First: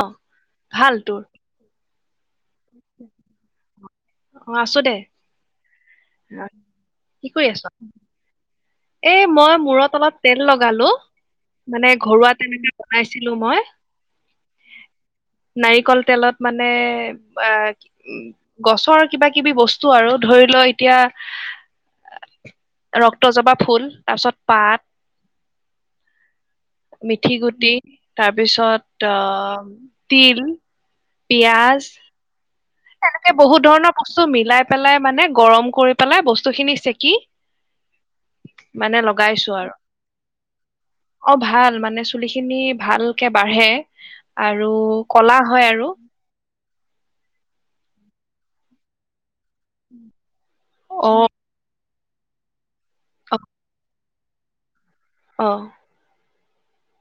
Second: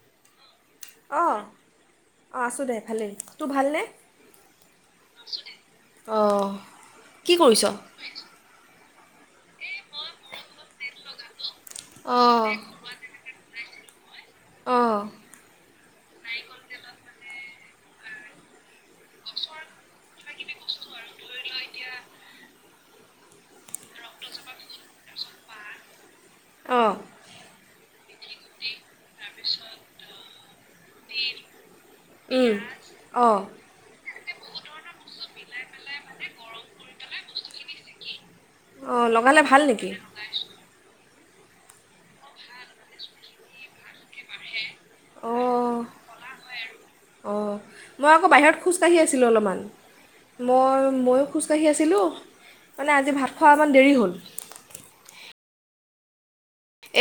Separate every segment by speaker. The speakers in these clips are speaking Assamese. Speaker 1: অ ভাল তোৰ?
Speaker 2: অ আছোঁ দে ভালেই তোৰ ভালনে?
Speaker 1: অ আছোঁ দে অ
Speaker 2: অঁ
Speaker 1: কি কৰি আছ? এই মই মূৰত অলপ তেল লগালো । মানে ঘৰুৱা
Speaker 2: অঁ
Speaker 1: তেনেকে বনাইছিলোঁ মই ।
Speaker 2: অঁ
Speaker 1: নাৰিকল তেলত মানে এ গছৰ কিবা-কিবি বস্তু আৰু ধৰি ল এতিয়া ৰক্ত জপা ফুল তাৰ পিছত পাত
Speaker 2: অঁ
Speaker 1: মিঠি গুটি তাৰপিছত অহ তিল, পিয়াজ
Speaker 2: উম অঁ
Speaker 1: সব মিলাই পেলাই মানে গৰম কৰি পেলাই বস্তু খিনি চেকি মানে
Speaker 2: অ' লগালে
Speaker 1: লগাইছো
Speaker 2: ভাল
Speaker 1: আৰু
Speaker 2: নেকি?
Speaker 1: অ' ভাল মানে চুলি খিনি ভালকে বাঢ়ে আৰু ৰু খলা হয় আৰু
Speaker 2: অ', মই আকৌ বাহিৰত খোজকাঢ়ি আছিলোঁ অলপমান মই
Speaker 1: অ
Speaker 2: ময়ো খোজকাঢ়ি আছিলো । মানে আজি ভাত খোৱা অকণমান দেৰি হ'ল ।
Speaker 1: অহ্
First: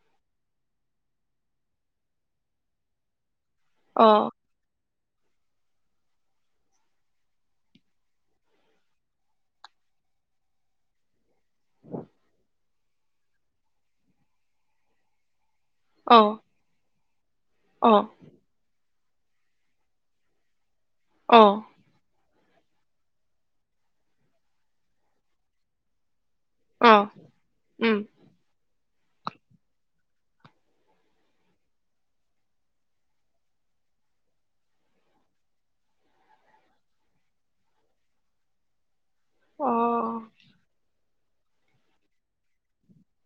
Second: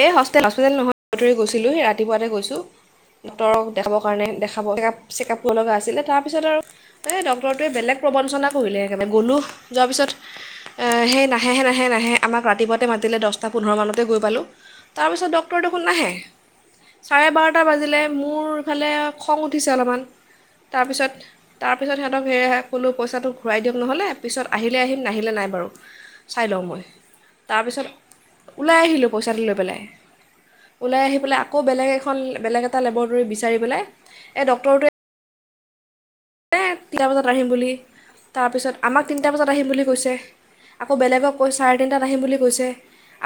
Speaker 2: এ হোষ্টেলত নাছিলো নহয়, সি ৰাতিপুৱাতে গৈছো তহঁতক দেখাবৰ
Speaker 1: অ
Speaker 2: কাৰণেহে দেখাবলে চেকআপ কৰিব লগা আছিলে, তাৰ পিছত আৰু এই ডক্টৰটোৱে বেলেগ প্ৰবঞ্চনা কৰিলে একেবাৰে গ'লোঁ যোৱাৰ পিছত সেই নাহেহে নাহে নাহে আমাক ৰাতিপুৱাতে মাতিলে দছটা পোন্ধৰ মানতে গৈ পালোঁ । তাৰ পিছত ডক উত্তৰ দেখোন নাহে
Speaker 1: অ
Speaker 2: চাৰে বাৰটা
Speaker 1: অ অ
Speaker 2: বাজিলে মোৰ ইফালে খং উঠিছে অলপমান। তাৰ পিছত তাৰ
Speaker 1: অ
Speaker 2: পিছত সিহঁতক সেয়াহে ক'লোঁ পইচাটো ঘূৰাই দিয়ক নহ'লে পিছত আহিলে আহিম নাহিলে নাই বাৰু চাই লওঁ মই
Speaker 1: অ
Speaker 2: তাৰপিছত
Speaker 1: উম
Speaker 2: ওলাই আহিলোঁ । পইচাটো লৈ পেলাই ওলাই আহি পেলাই আকৌ বেলেগ এখন বেলেগ এটা লেবৰেটৰী বিচাৰি পেলাই এই ডক্টৰটোৱে এ তিনিটা বজাত আহিম বুলি তাৰপিছত আমাক তিনিটা বজাত আহিম
Speaker 1: অ
Speaker 2: বুলি কৈছে আকৌ বেলেগক কৈ চাৰে তিনিটাত আহিম বুলি কৈছে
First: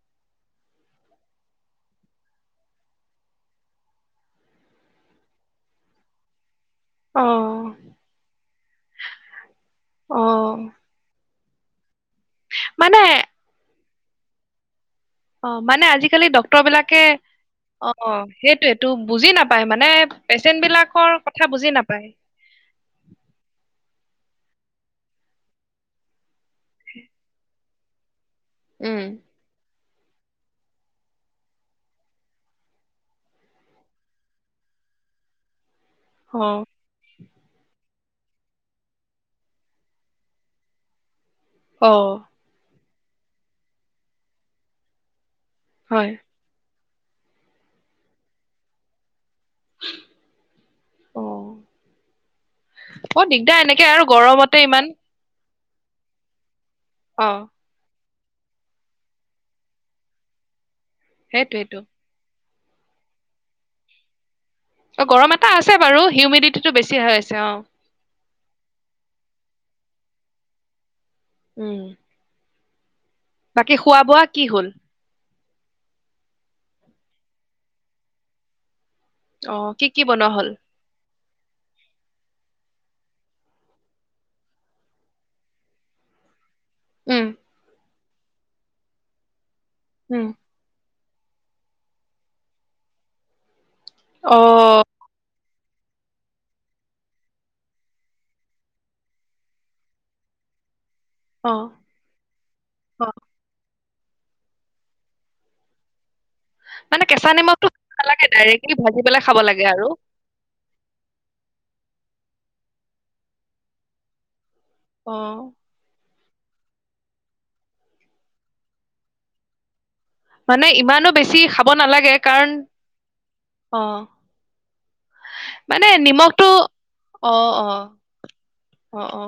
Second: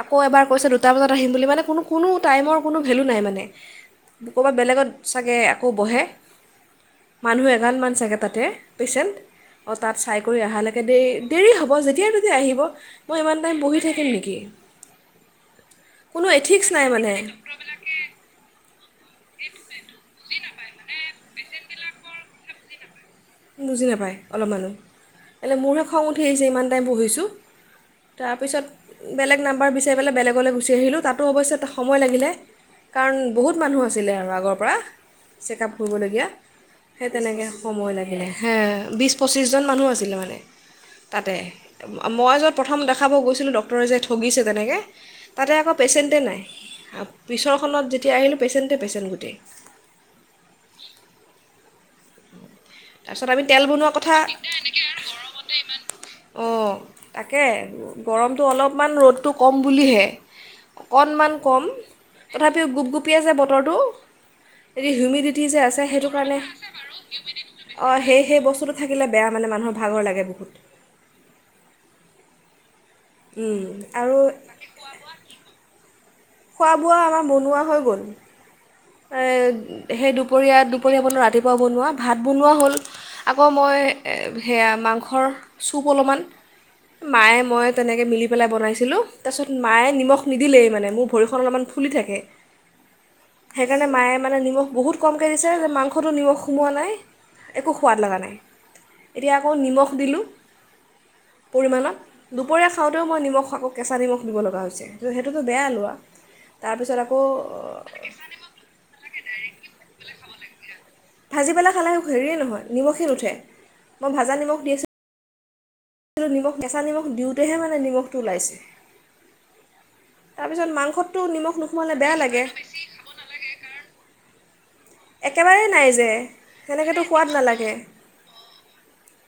Speaker 2: আকৌ এবাৰ কৈছে দুটা বজাত আহিম বুলি মানে কোনো কোনো টাইমৰ কোনো ভেলু নাই মানে ক'ৰবাত বেলেগত চাগে আকৌ বহে
Speaker 1: অ'
Speaker 2: চাগৈ তাতে পেচেণ্ট অ' তাত চাই কৰি অহালৈকে দেই দেৰি হ'ব যেতিয়া। তেতিয়া তেতিয়া আহিব
Speaker 1: মানে
Speaker 2: মই ইমান টাইম বহি থাক খিলকে
Speaker 1: অ' মানে আজিকালি ডক্তৰ বিলাকে অ' সেইটোয়ে টো বুজি নাপায় মানে পেচেন্ট বিলাকৰ কথা বুজি নাপায়।
Speaker 2: বুজি নাপায় অলপমানানুহ এলৈ মোৰহে খং উঠি আহিছে ইমান টাইম পঢ়িছোঁ। তাৰপিছত
Speaker 1: অ
Speaker 2: বেলেগ নাম্বাৰ চাই পেলাই বেলেগলৈ গুচি আহিলোঁ তাতো অৱশ্যে সময় লাগিলে কাৰণ বহুত মানুহ আছিলে আৰু আগৰ পৰা চেকআপ ফুবলগীয়া তেনেকে সময় লাগে। হা বিশ পঁচিছজন মানুহ আছিলে মানে তাতে
Speaker 1: অ
Speaker 2: মই য'ত প্ৰথম দেখ খাব গৈছিলোঁ, ডক্টৰে যে ঠগিছে তেনেকে তাতে আকৌ
Speaker 1: হয়
Speaker 2: পেচেণ্টেই নাই। পিছৰখনত যেতিয়া আহিলোঁ, পেচেণ্টে- পেচেণ্ট গোটেই
Speaker 1: অহ, অ,
Speaker 2: তাৰপিছত আমি
Speaker 1: দিগদাৰ এনেকে আৰু গৰমতে ইমান
Speaker 2: অ,
Speaker 1: অ
Speaker 2: তাকে আৰু গৰমটো অলপমান, ৰ'দটো কম বুলিহে অকণমান কম
Speaker 1: সেইটোয়েটো
Speaker 2: তথাপিও, গোপ-গোপি আছে বতৰটো এই
Speaker 1: অ গৰম
Speaker 2: হিউমিডিটি
Speaker 1: এটা
Speaker 2: যে
Speaker 1: আছে বাৰু, হিউমিডিটিটো বেছি হৈ আছে। অ
Speaker 2: সেই-সেই, বস্তুটো থাকিলে বেয়া মানে মানুহৰ ভাগৰ লাগে বহুত।
Speaker 1: উম,
Speaker 2: উম,
Speaker 1: বাকী খোৱা
Speaker 2: আৰু
Speaker 1: বোৱা কি হল?
Speaker 2: খোৱা বোৱা আমাৰ বনোৱা হৈ গ'ল।
Speaker 1: অ কি কি
Speaker 2: সেই
Speaker 1: বনোৱা হ'ল
Speaker 2: দুপৰীয়া-দুপৰীয়া বনোৱা ৰাতি বনোৱা, ভাত বনোৱা হ'ল, আকৌ মই সেয়া মাংসৰ চুপ অলপমান
Speaker 1: উম
Speaker 2: মায়ে মইয়ে তেনেকে মিলি পেলাই বনাইছিলো, তাৰ পিছত মায়ে নিমখ
Speaker 1: উম
Speaker 2: নিদিলে, মানে মোৰ ভৰিখন অলপমান ফুলি থাকে। সেইকাৰণে, মায়ে
Speaker 1: অ
Speaker 2: মানে নিমখ বহুত কমকে দি মাংসটো নিমখ সোমোৱা নাই, একো সোৱাদ লগা নাই, এতিয়া আকৌ নিমখ দিলোঁ।
Speaker 1: অ
Speaker 2: পৰিমাণত, দুপৰীয়া খাওঁতেও
Speaker 1: অ
Speaker 2: মই নিমখ আকৌ কেঁচা নিমখ দিব লগা হৈছে, কি সেইটোতো বেয়া লোৱা তাৰপিছত
Speaker 1: মানে
Speaker 2: আকৌ
Speaker 1: কেঁচা নিমখটো খাব নালাগে ডাইৰেক্টলি ভাজি পেলাই খাব লাগে আৰু
Speaker 2: ভাজি পেলাই খালে হেৰিয়ে নহয় নিমখে হে নুঠে, মই ভাজা নিমখ দি
Speaker 1: অ
Speaker 2: নিমখ, কেঁচা নিমখ দিওঁতেহে মানে নিমখটো ওলাইছে।
Speaker 1: মানে
Speaker 2: তাৰপিছত
Speaker 1: ইমানো
Speaker 2: মাংসতটো
Speaker 1: বেছি
Speaker 2: নিমখ
Speaker 1: খাব
Speaker 2: নোসোমালে
Speaker 1: নালাগে,
Speaker 2: বেয়া লাগে
Speaker 1: কাৰণ অ,
Speaker 2: একেবাৰেই নাই
Speaker 1: মানে
Speaker 2: যে
Speaker 1: নিমখটো
Speaker 2: সেনেকৈতো সোৱাদ নালাগে
Speaker 1: অ-অ-অ-অ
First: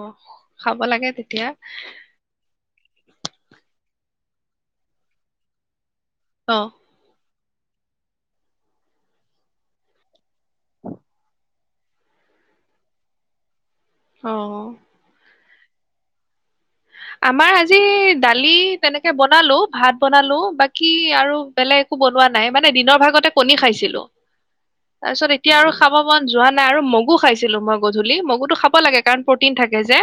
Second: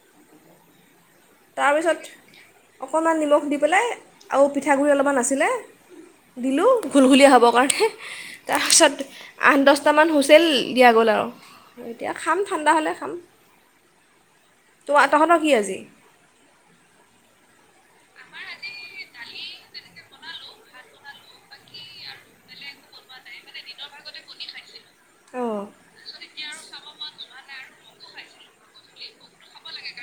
Speaker 1: খাব লাগে তে এতিয়া
Speaker 2: তাৰপিছত অকণমান নিমখ দি পেলাই আৰু পিঠাগুড়ি অলপমান আছিলে,
Speaker 1: অ
Speaker 2: দিলো ঘুলঘুলিয়া হ'ব। তাৰপিছত আঠ-দহটামান হুইচেল দিয়া গ'ল আৰু এতিয়া খাম ঠাণ্ডা হ'লে খাম।
Speaker 1: অ'।
Speaker 2: তোমাৰ তহঁতৰ কি আজি?
Speaker 1: আমাৰ আজি দালি তেনেকে বনালো, ভাত বনালো, বাকি আৰু বেলেগ একো বনোৱা নাই মানে দিনৰ ভাগতে কণী খাইছিলো। তাৰপিছত এতিয়া
Speaker 2: অঁ
Speaker 1: আৰু খাব মন যোৱা নাই আৰু মগু খাইছিলো মই গধূলি। মগুটো খাব লাগে, কাৰণ প্ৰটিন থাকে যে।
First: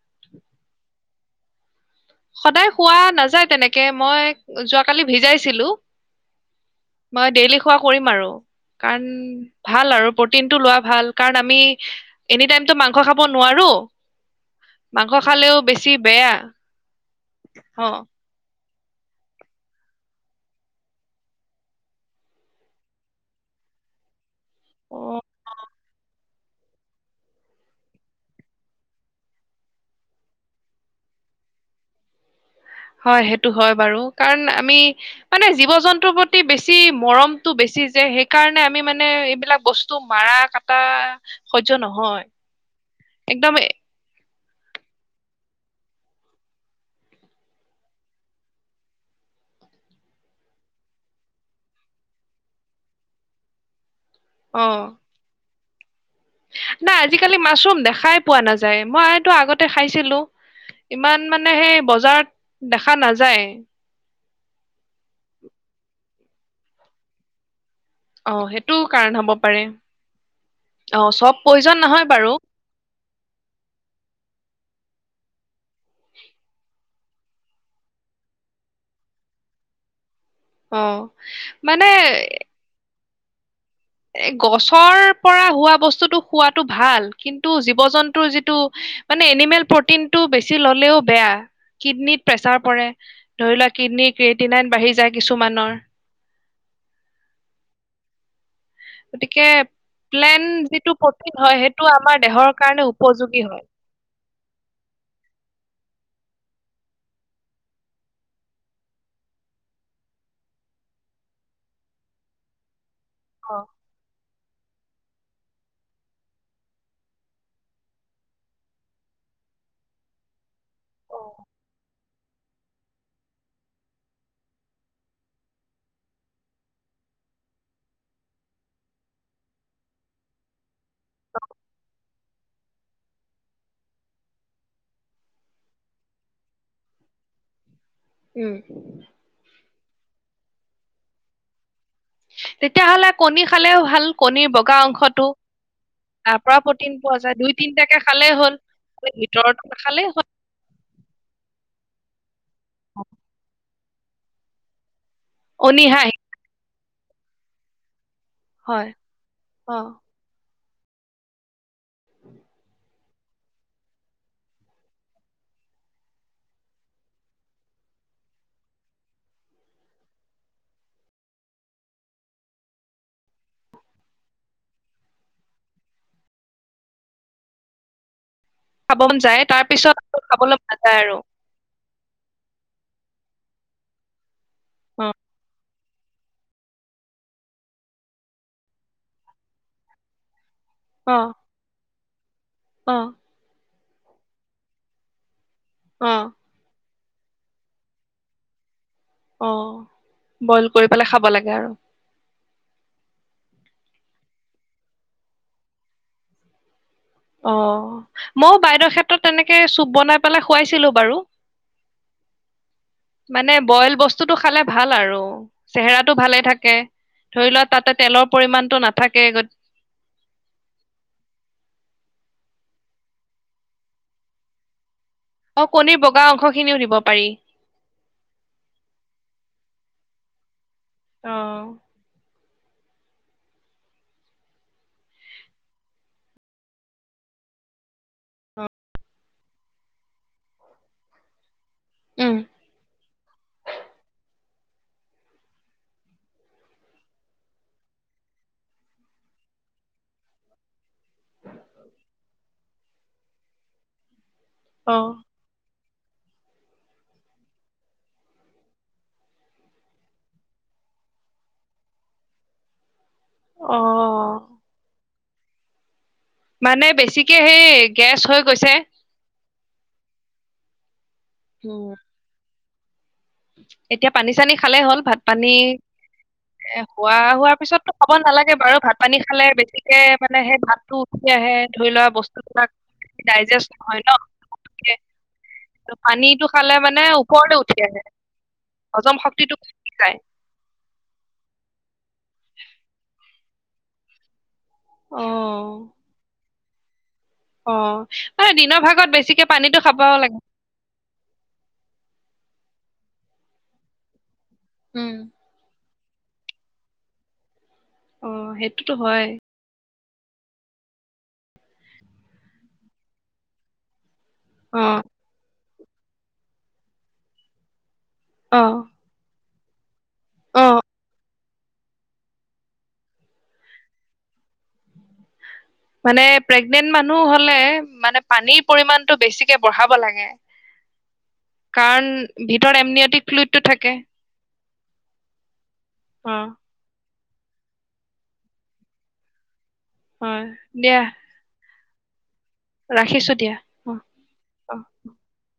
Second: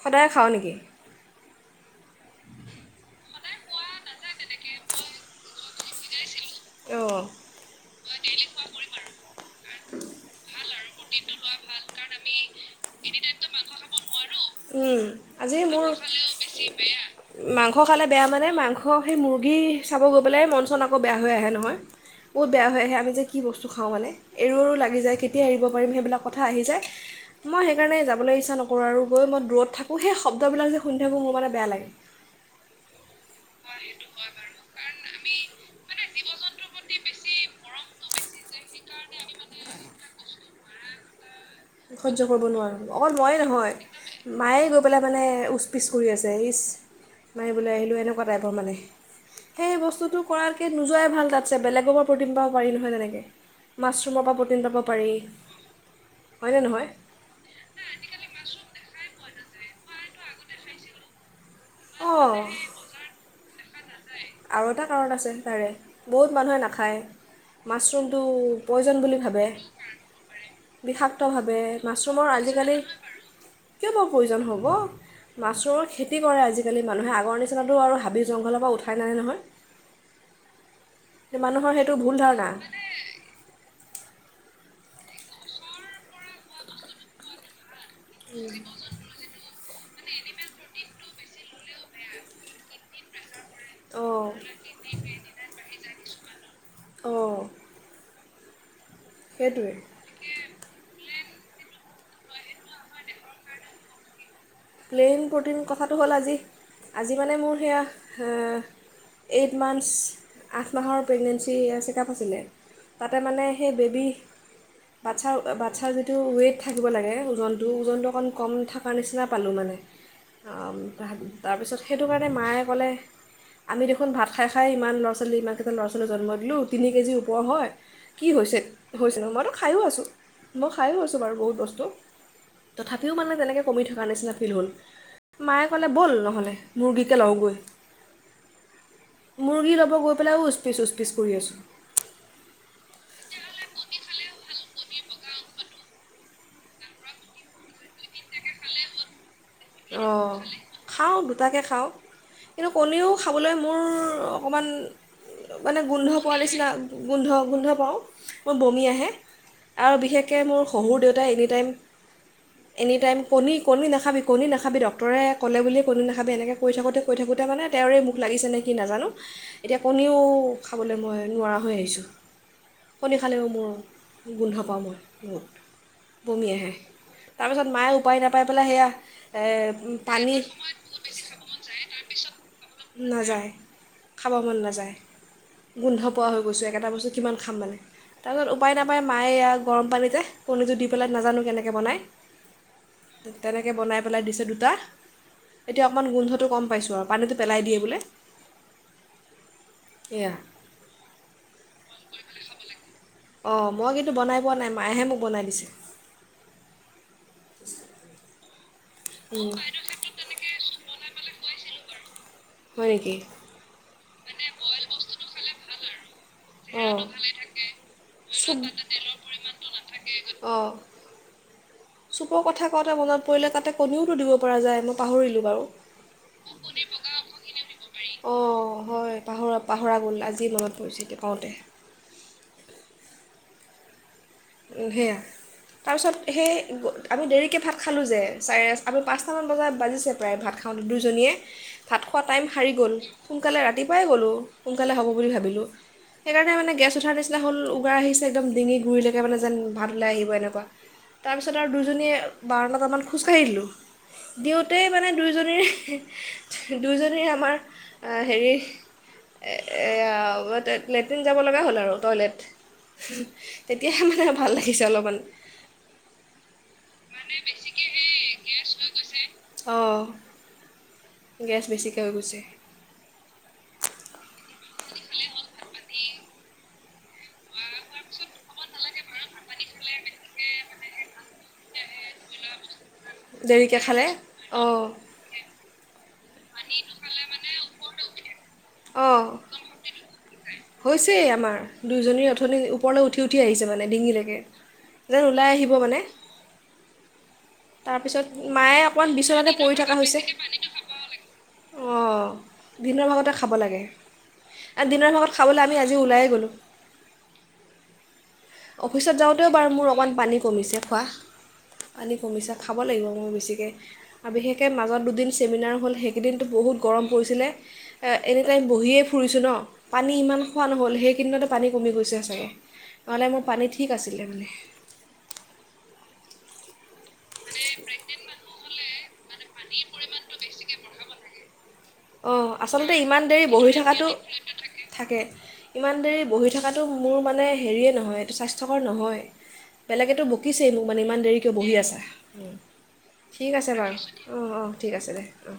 Speaker 2: সদায় খাৱ নেকি?
Speaker 1: সদায় খোৱা নাযায় তেনেকে মই, যোৱাকালি ভিজাইছিলো
Speaker 2: অঁ
Speaker 1: মই ডেইলি খোৱা কৰিম আৰু, কাৰণ ভাল আৰু প্ৰটিনটো লোৱা ভাল। কাৰণ, আমি এনি টাইমতটো মাংস মাংস খাব নোৱাৰো।
Speaker 2: উম,
Speaker 1: মাংস
Speaker 2: আজি
Speaker 1: খালেও
Speaker 2: মোৰ
Speaker 1: বেছি বেয়া
Speaker 2: মাংস
Speaker 1: অ
Speaker 2: খালে বেয়া মানে এই মাংস সেই মুৰ্গী চাব গৈ পেলাই মন-চন আকৌ বেয়া হৈ আহে নহয়। বহুত বেয়া হৈ আহে আমি যে কি বস্তু খাওঁ মানে। এৰো-এৰো
Speaker 1: অ
Speaker 2: লাগি যায়, কেতিয়া এৰিব সেইবিলাক কথা আহি যায়। মই সেইকাৰণে যাবলৈ ইচ্ছা নকৰোঁ আৰু গৈ মই দূৰত থাকোঁ, সেই শব্দবিলাক যে শুনি থাকোঁ মোৰ মানে বেয়া লাগে।
Speaker 1: হয় সেইটো হয় বাৰু। কাৰণ আমি মানে জীৱ-জন্তুৰ প্ৰতি বেছি মৰমটো বেছি যে, সেইকাৰণে আমি মানে এইবিলাক বস্তু মাৰা-কাটা
Speaker 2: সহ্য কৰিব নোৱাৰোঁ। অকল ময়ে
Speaker 1: একদম
Speaker 2: নহয়,
Speaker 1: এ-
Speaker 2: মায়ে গৈ পেলাই মানে উচ-পিচ কৰি আছে, ইচ মাৰিবলৈ আহিলোঁ এনেকুৱা টাইপৰ মানে। সেই বস্তুটো কৰাতকৈ নোযোৱাই ভাল তাতছে, বেলেগৰ পৰা প্ৰটিন পাব পাৰি নহয় তেনেকে। মাছৰুমৰ পৰা প্ৰটিন
Speaker 1: অ
Speaker 2: পাব পাৰি। হয়নে নহয়
Speaker 1: নাই আজিকালি মাছৰুম দেখাই পোৱা নাযায়। মই টো আগতে খাইছিলো। ইমান মানে মানে সেই
Speaker 2: অঁ
Speaker 1: বজাৰত দেখা নাযায়।
Speaker 2: আৰু এটা কাৰণ আছে তাৰে, বহুত মানুহে নাখায়। মাচৰুমটো
Speaker 1: অ সেইটো
Speaker 2: পইজন বুলি
Speaker 1: কাৰণ হ'ব
Speaker 2: ভাবে,
Speaker 1: পাৰে অ
Speaker 2: বিষাক্ত
Speaker 1: চব
Speaker 2: ভাবে।
Speaker 1: প্ৰয়োজন নহয়
Speaker 2: মাছৰুমৰ
Speaker 1: বাৰু
Speaker 2: আজিকালি, কিয় বা পইজন হ'ব! অঁ, মা মাচৰুমৰ‌ খেতি কৰে আজিকালি। মানুহে আগৰ নিচিনাতো আৰু হাবি-জংঘলৰ পৰা উঠাই [unintelligible] নহয়
Speaker 1: অ',
Speaker 2: মানুহৰ
Speaker 1: মানে
Speaker 2: সেইটো ভুল ধাৰণা
Speaker 1: এ গছৰ পৰা হোৱা বস্তুটো খোৱাতো ভাল, কিন্তু জন্তুৰ যিটো, মানে এনিমেল প্ৰ প্ৰটিনটো বেছি ল'লেও বেয়া, কিডনীত প্ৰেচাৰ পৰে। ধৰি লোৱা কিডনী
Speaker 2: অঁ
Speaker 1: ক্ৰেটিনাইন বাঢ়ি যায় কিছুমানৰ।
Speaker 2: অ'।
Speaker 1: গতিকে প্লেন্ট যিটো প্ৰ হয় সেইটো আমাৰ দেহৰ কাৰণে উপযোগী হয়।
Speaker 2: প্লেন্ট প্ৰটিন কথাটো হ'ল আজি, আজি মানে মোৰ সেয়া, এইট মান্থছ, আঠ মাহৰ প্ৰেগনেঞ্চি চেকআপ আছিলে। তাতে মানে
Speaker 1: অ
Speaker 2: সেই বেবী বাচ্ছাৰ, বাচ্ছাৰ যিটো ৱেইট থাকিব লাগে ওজনটো ওজনটো অকণ কম থকাৰ নিচিনা পালো মানে,
Speaker 1: অ
Speaker 2: তাৰপিছত সেইটো মানে‌ মায়ে ক'লে, আমি দেখোন ভাত খাই খায়ে ইমান‌ ল'ৰা ছোৱালী, ইমানকেইটা ল'ৰা ছোৱালী জন্ম দিলোঁ, তিনি কে‌ জি ওপৰ‌ হয়, কি হৈছে মানে? মই তো খাইয়ে আছোঁ। খাইও আছোঁ বাৰু বহুত বস্তু তথাপিও মানে তেনেকে কমি থাকে, [unintelligible] মায়ে ক'লে ব'ল নহ'লে [unintelligible]
Speaker 1: উম
Speaker 2: গৈ পেলাইও উচপিচ উচপিচ কৰি আছোঁ।
Speaker 1: তেতিয়াাহ'লে কণী খালেও ভাল, কণীৰ বগা অংশতটো, তাৰ পৰা প্ৰটিন পোৱা যায়। দুই তিনিটাকে খালেই হ'ল। ভিতৰতো নাখালেই হ'ল
Speaker 2: অ' খাওঁ, ‌ দুটাকে খাওঁ। কিন্তু কণীও খাবলৈ মোৰ অকমান মানে
Speaker 1: অনীহা
Speaker 2: গোন্ধ
Speaker 1: আহি
Speaker 2: পোৱ নিচিনা গোন্ধ গোন্ধ পাওঁ। মোৰ বমি
Speaker 1: হয়
Speaker 2: আহে,
Speaker 1: অ
Speaker 2: আৰু বিশেষকৈ মোৰ শহুৰ দেউতাই এনি টাইম, এনি টাইম, কণী, কণী নাখাবি কণী নাখাবি, ডক্টৰে ক'লে বুলিয়ে কণী নাখাবি। এনেকৈ কৈ থাকোঁতে, কৈ থাকোঁতে মানে তেওঁৰে মুখ লাগিছে নে কি নাজানো, এতিয়া কণীও খাবলৈ মই নোৱাৰা হৈ আহিছোঁ, কণী খালেও মই গোন্ধ পাওঁ মই, বহুত বমিহে তাৰপিছত মায়ে উপায় নাপ পাই পেলায় সেয়া
Speaker 1: খাব মন তাৰ পিছত একো খাবলৈ মন নাযায় আৰু
Speaker 2: নাযায়, খাব মন নযায়
Speaker 1: অ
Speaker 2: গোন্ধ পোৱা হৈ গৈছোঁ একেটা বস্তু কিমান খাম মানে, তাৰপিছত উপায়-নাপায় মায়ে গৰম পানীতে কণীযোৰ দি পেলাই
Speaker 1: অ
Speaker 2: নাজানো কেনেকৈ বনায়,
Speaker 1: অ
Speaker 2: তে-তেনে বনাই, পেলাই দিছে দুটা, এতিয়া অকমান
Speaker 1: অ
Speaker 2: গোন্ধটো কম পাইছোঁ আৱ, পানীটো পেলাই দিয়ে বোলে,
Speaker 1: অ
Speaker 2: এয়া
Speaker 1: বয়েল কৰি পেলাই খাব লাগে আৰু,
Speaker 2: অ', মই কিন্তু বনাই পোৱা নাই, মায়েহে মোক বনাই দিছে।
Speaker 1: অহ মও বাইত বাইদেউৰ ক্ষেত্ৰত
Speaker 2: উম,
Speaker 1: তেনেকে চুপ বনাই পেলাই খোৱাইছিলো বাৰু,
Speaker 2: হয় নেকি
Speaker 1: মানে বয়েল বস্তুটো খালে ভাল আৰু, চেহেৰাত, ভালে থাকে
Speaker 2: অঁ
Speaker 1: ধৰি লোৱা তাতে তেলৰ
Speaker 2: চুপ
Speaker 1: পৰিমাণ টো নাথাকে, গতি
Speaker 2: অঁ চুপৰ কথা কওঁতে মনত পৰিলে, তাতে কণীওতো দিব পৰা যায়। পাহৰিলোঁ বাৰু
Speaker 1: অ', কণীৰ বগা অংশ খিনিও দিব পাৰি।
Speaker 2: অ', হয় পাহৰা-পাহৰা গ'ল আজি মনত, পৰিছিলে
Speaker 1: অ
Speaker 2: কওঁতে, সেয়া তাৰপিছত সেই আমি দেৰিকে ভাত খালোঁ যে চাৰে আমি পাঁচটামান বজাত বাজিছে প্ৰায় ভাত খাওঁতে দুইজনীয়ে ভাত খোৱা
Speaker 1: উম।
Speaker 2: টাইম সাৰি গ'ল সোনকালে ৰাতিপুৱাই গ'লোঁ। সোনকালে হ'ব বুলি ভাবিলোঁ, সেইকাৰণে মানে গেছ উঠাৰ নিচনা হ'ল উগাৰ আহিছে একদম ডিঙি গুৰিলে মানে যেন ভাত ওলাই আহিব এনেকুৱা তাৰপিছত আৰু দুইজনীয়ে বাৰণটামান খোজকাঢ়িলোঁ। দিওঁতেই
Speaker 1: অ
Speaker 2: মানে দুয়োজনীৰ, দুইজনী আমাৰ হেৰি, এয়া', লেট্ৰিন যাব লগা হ'ল আৰু টয়লেট।
Speaker 1: অ
Speaker 2: তেতিয়াহে মানে ভাল লাগিছে অলমান,
Speaker 1: মানে বেছিকে সেই গেছ হৈ গৈছে। [inaudible]
Speaker 2: অহ গেছ
Speaker 1: উম।
Speaker 2: বেছিকে হৈ গৈছে।
Speaker 1: এতিয়া পানী- চানী খালে হ'ল ভাত- পানী এ খোৱা হোৱাৰ পিছতো খাব নালাগে বাৰু ভাত -পানী খালে বেছিকে মানে সেই ভাতটো উঠি আহে ধৰি লোৱা বস্তু বিলাক ডাইজেষ্ট
Speaker 2: দেৰিকৈ
Speaker 1: নহয়
Speaker 2: খালে
Speaker 1: ন',
Speaker 2: অঁ
Speaker 1: পানীটো খালে মানে ওপৰলে উঠি আহে।
Speaker 2: অ ওজন শক্তিটো কমি যায় হৈছে আমাৰ দুয়োজনী নিৰ ওপৰলে উঠি উঠি আহিছে মানে ডিঙিলেকে
Speaker 1: অ।
Speaker 2: যেন ওলাই আহিব মানে
Speaker 1: অ
Speaker 2: তাৰপিছত
Speaker 1: মানে
Speaker 2: মায়ে
Speaker 1: দিনৰ
Speaker 2: অকণ
Speaker 1: ভাগত বেছিকে
Speaker 2: বিচনাতে পৰি
Speaker 1: পানীটো
Speaker 2: থকা
Speaker 1: খাব
Speaker 2: হৈছে
Speaker 1: লাগে।
Speaker 2: অ। বিভিন্ন ভাগতে খাব লাগে আ দিনৰ
Speaker 1: উম।
Speaker 2: ভাগত খাবলে আমি আজি আমি ওলাই গ'লো।
Speaker 1: অ সেইটোতো
Speaker 2: অফিচত
Speaker 1: হয়
Speaker 2: যাওঁতেও বাৰু মোৰ অকমান পানী কমিছে খোৱা পানী কমিছে খাব লাগিব মই বেছিকে । আৰু বিশেষকৈ
Speaker 1: অ
Speaker 2: মাজত দুদিন চেমিনাৰ হ'ল সেইকেইদিনটো বহুত গৰম পৰিছিলে
Speaker 1: অ
Speaker 2: এনিটাইম বহিয়ে ফুৰিছোঁ ন পানী ইমান খোৱা
Speaker 1: অ
Speaker 2: নহ'ল সেই কেইদিনতে পানী কমি গৈছে চাগে নহ'লে মোৰ পানী ঠিক আছিলে মানে
Speaker 1: মানে প্ৰেগনেণ্ট মানুহ হলে মানে পানীৰ পৰিমাণ টো বেছিকে বঢ়াব লাগে। কাৰণ
Speaker 2: অঁ
Speaker 1: ভিতৰত
Speaker 2: আচলতে ইমান
Speaker 1: এমনিয়টিক
Speaker 2: দেৰি
Speaker 1: ফ্লুইডটো
Speaker 2: বহি থকা
Speaker 1: থাকে
Speaker 2: থাকে ইমান দেৰি
Speaker 1: অ
Speaker 2: বহি থকাটো মোৰ মানে হেৰিয়ে নহয় এইটো স্বাস্থ্যকৰ নহয় বেলেতো
Speaker 1: হয়
Speaker 2: বকিছে মোক
Speaker 1: দিয়া
Speaker 2: মানে ইমান দেৰি কিয় বহি আছা
Speaker 1: ৰাখিছো
Speaker 2: ঠিক
Speaker 1: দিয়া
Speaker 2: আছে
Speaker 1: অ
Speaker 2: বাৰু অঁ অঁ
Speaker 1: অ
Speaker 2: ঠিক আছে দে অঁ